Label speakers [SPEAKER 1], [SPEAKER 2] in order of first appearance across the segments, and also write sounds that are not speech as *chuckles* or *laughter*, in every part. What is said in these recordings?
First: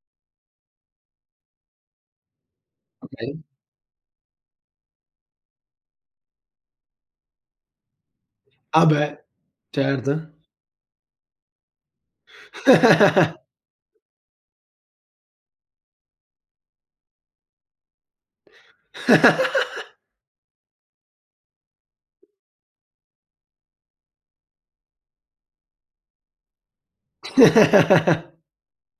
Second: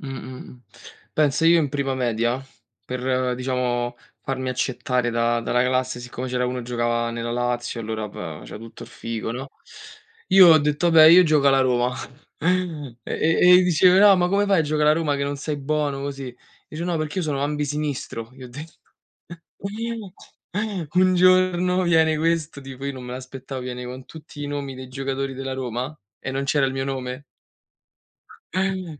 [SPEAKER 1] Mh, mh, mh. Pensa io in prima media per,
[SPEAKER 2] Okay.
[SPEAKER 1] diciamo, farmi accettare da dalla classe, siccome c'era uno che giocava nella Lazio allora ba faceva tutto
[SPEAKER 2] Ah
[SPEAKER 1] il
[SPEAKER 2] beh,
[SPEAKER 1] figo, no,
[SPEAKER 2] certo.
[SPEAKER 1] io ho detto: "Vabbè io gioco alla Roma." *chuckles* E
[SPEAKER 2] *laughs*
[SPEAKER 1] e dice: "No, ma come fai a gioca alla Roma che non sei bono?" Così. Dice: "No, perché io sono ambi sinistro." Gli ho detto.
[SPEAKER 2] *laughs*
[SPEAKER 1] *chuckles* Un giorno, viene questo, tipo, io non me l'aspettavo, viene con tutti i nomi dei giocatori della Roma e non c'era il mio nome.
[SPEAKER 2] *laughs*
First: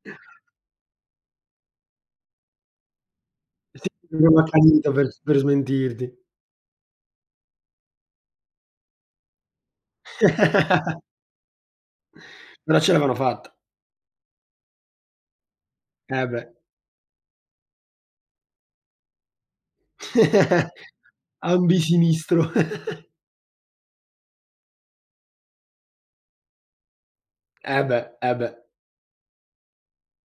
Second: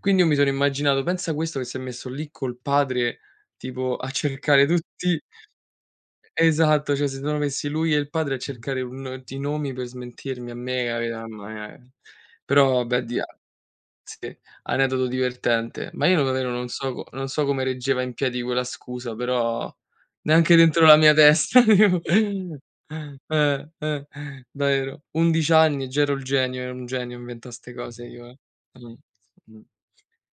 [SPEAKER 1] Quindi io mi sono immaginato: "Pensa a questo che s'è messo lì col padre, tipo, a cercare
[SPEAKER 2] *unintelligible* per
[SPEAKER 1] tutti"
[SPEAKER 2] per smentirti.
[SPEAKER 1] E esatto. Cioè si sono messi lui e il padre a cercare un ti i nomi per smentirmi a me, a
[SPEAKER 2] *laughs*
[SPEAKER 1] e am e
[SPEAKER 2] Però
[SPEAKER 1] Però
[SPEAKER 2] ce
[SPEAKER 1] beh,
[SPEAKER 2] l'avevano
[SPEAKER 1] di a
[SPEAKER 2] fatta.
[SPEAKER 1] sì, aneddoto divertente. Ma io
[SPEAKER 2] Eh,
[SPEAKER 1] davvero,
[SPEAKER 2] beh.
[SPEAKER 1] non so c non so come reggeva in piedi quella scusa, però neanche dentro la mia
[SPEAKER 2] *chuckles*
[SPEAKER 1] testa,
[SPEAKER 2] Ambi sinistro.
[SPEAKER 1] *unintelligible*
[SPEAKER 2] *chuckles*
[SPEAKER 1] eh, eh. Davvero. 11 anni, già ero il genio un genio a inventa' 'ste
[SPEAKER 2] Eh beh,
[SPEAKER 1] cose io,
[SPEAKER 2] eh
[SPEAKER 1] eh.
[SPEAKER 2] beh.
[SPEAKER 1] Mh, mh.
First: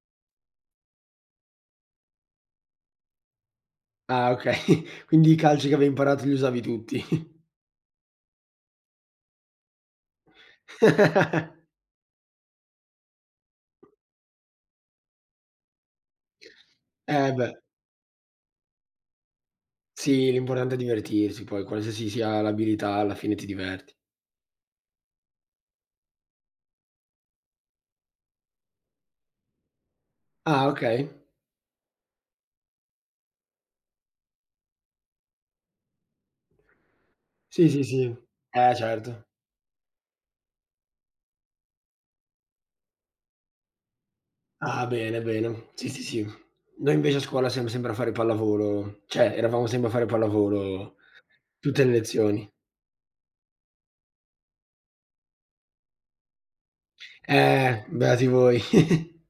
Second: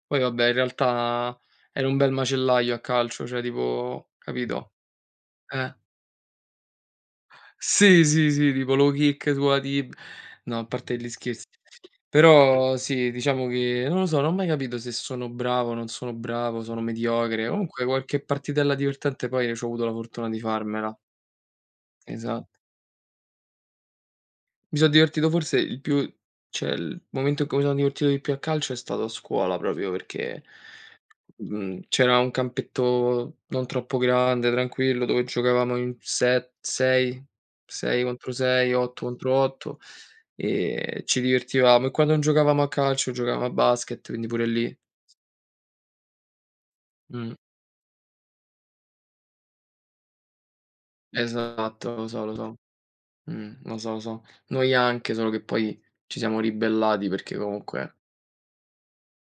[SPEAKER 1] Poi vabbè in realtà ero un bel macellaio a calcio, cioè tipo
[SPEAKER 2] Ah
[SPEAKER 1] capito?
[SPEAKER 2] okay, quindi i calci che
[SPEAKER 1] Eh.
[SPEAKER 2] avevi imparato li usavi tutti.
[SPEAKER 1] Sì, sì, sì, tipo low kick sulla tib no a parte gli scherzi,
[SPEAKER 2] *laughs*
[SPEAKER 1] però sì diciamo che, non lo so, non ho mai capito se sono bravo o non sono bravo, sono
[SPEAKER 2] Eh,
[SPEAKER 1] mediocre.
[SPEAKER 2] beh.
[SPEAKER 1] Comunque qualche partitella divertente poi c'ho avuto la fortuna
[SPEAKER 2] Sì,
[SPEAKER 1] di
[SPEAKER 2] l'importante è
[SPEAKER 1] farmela.
[SPEAKER 2] divertirsi poi, qualsiasi sia
[SPEAKER 1] Esatt
[SPEAKER 2] l'abilità alla fine ti diverti.
[SPEAKER 1] Mi so divertito forse il più cioè il momento in cui mi sono divertito di più a calcio è stato a scuola proprio perché,
[SPEAKER 2] Ah, okay.
[SPEAKER 1] mhmm, c'era un campetto non troppo grande, tranquillo, dove giocavamo in set sei,
[SPEAKER 2] Sì, sì,
[SPEAKER 1] 6
[SPEAKER 2] sì,
[SPEAKER 1] contro 6,
[SPEAKER 2] eh,
[SPEAKER 1] 8
[SPEAKER 2] certo.
[SPEAKER 1] contro 8 e ci divertivamo. E quando non giocavamo a calcio giocavamo a basket, quindi pure lì
[SPEAKER 2] Ah bene, bene, sì, sì, sì. Noi invece a
[SPEAKER 1] Mh.
[SPEAKER 2] scuola siamo sempre a fare pallavolo, cioè eravamo sempre a fare pallavolo, tutte le
[SPEAKER 1] Esatto, lo so, lo
[SPEAKER 2] lezioni.
[SPEAKER 1] so. Mh, lo so, lo so. Noi anche, solo che poi ci siamo ribellati perché
[SPEAKER 2] Eh
[SPEAKER 1] comunque
[SPEAKER 2] beati voi. *chuckles*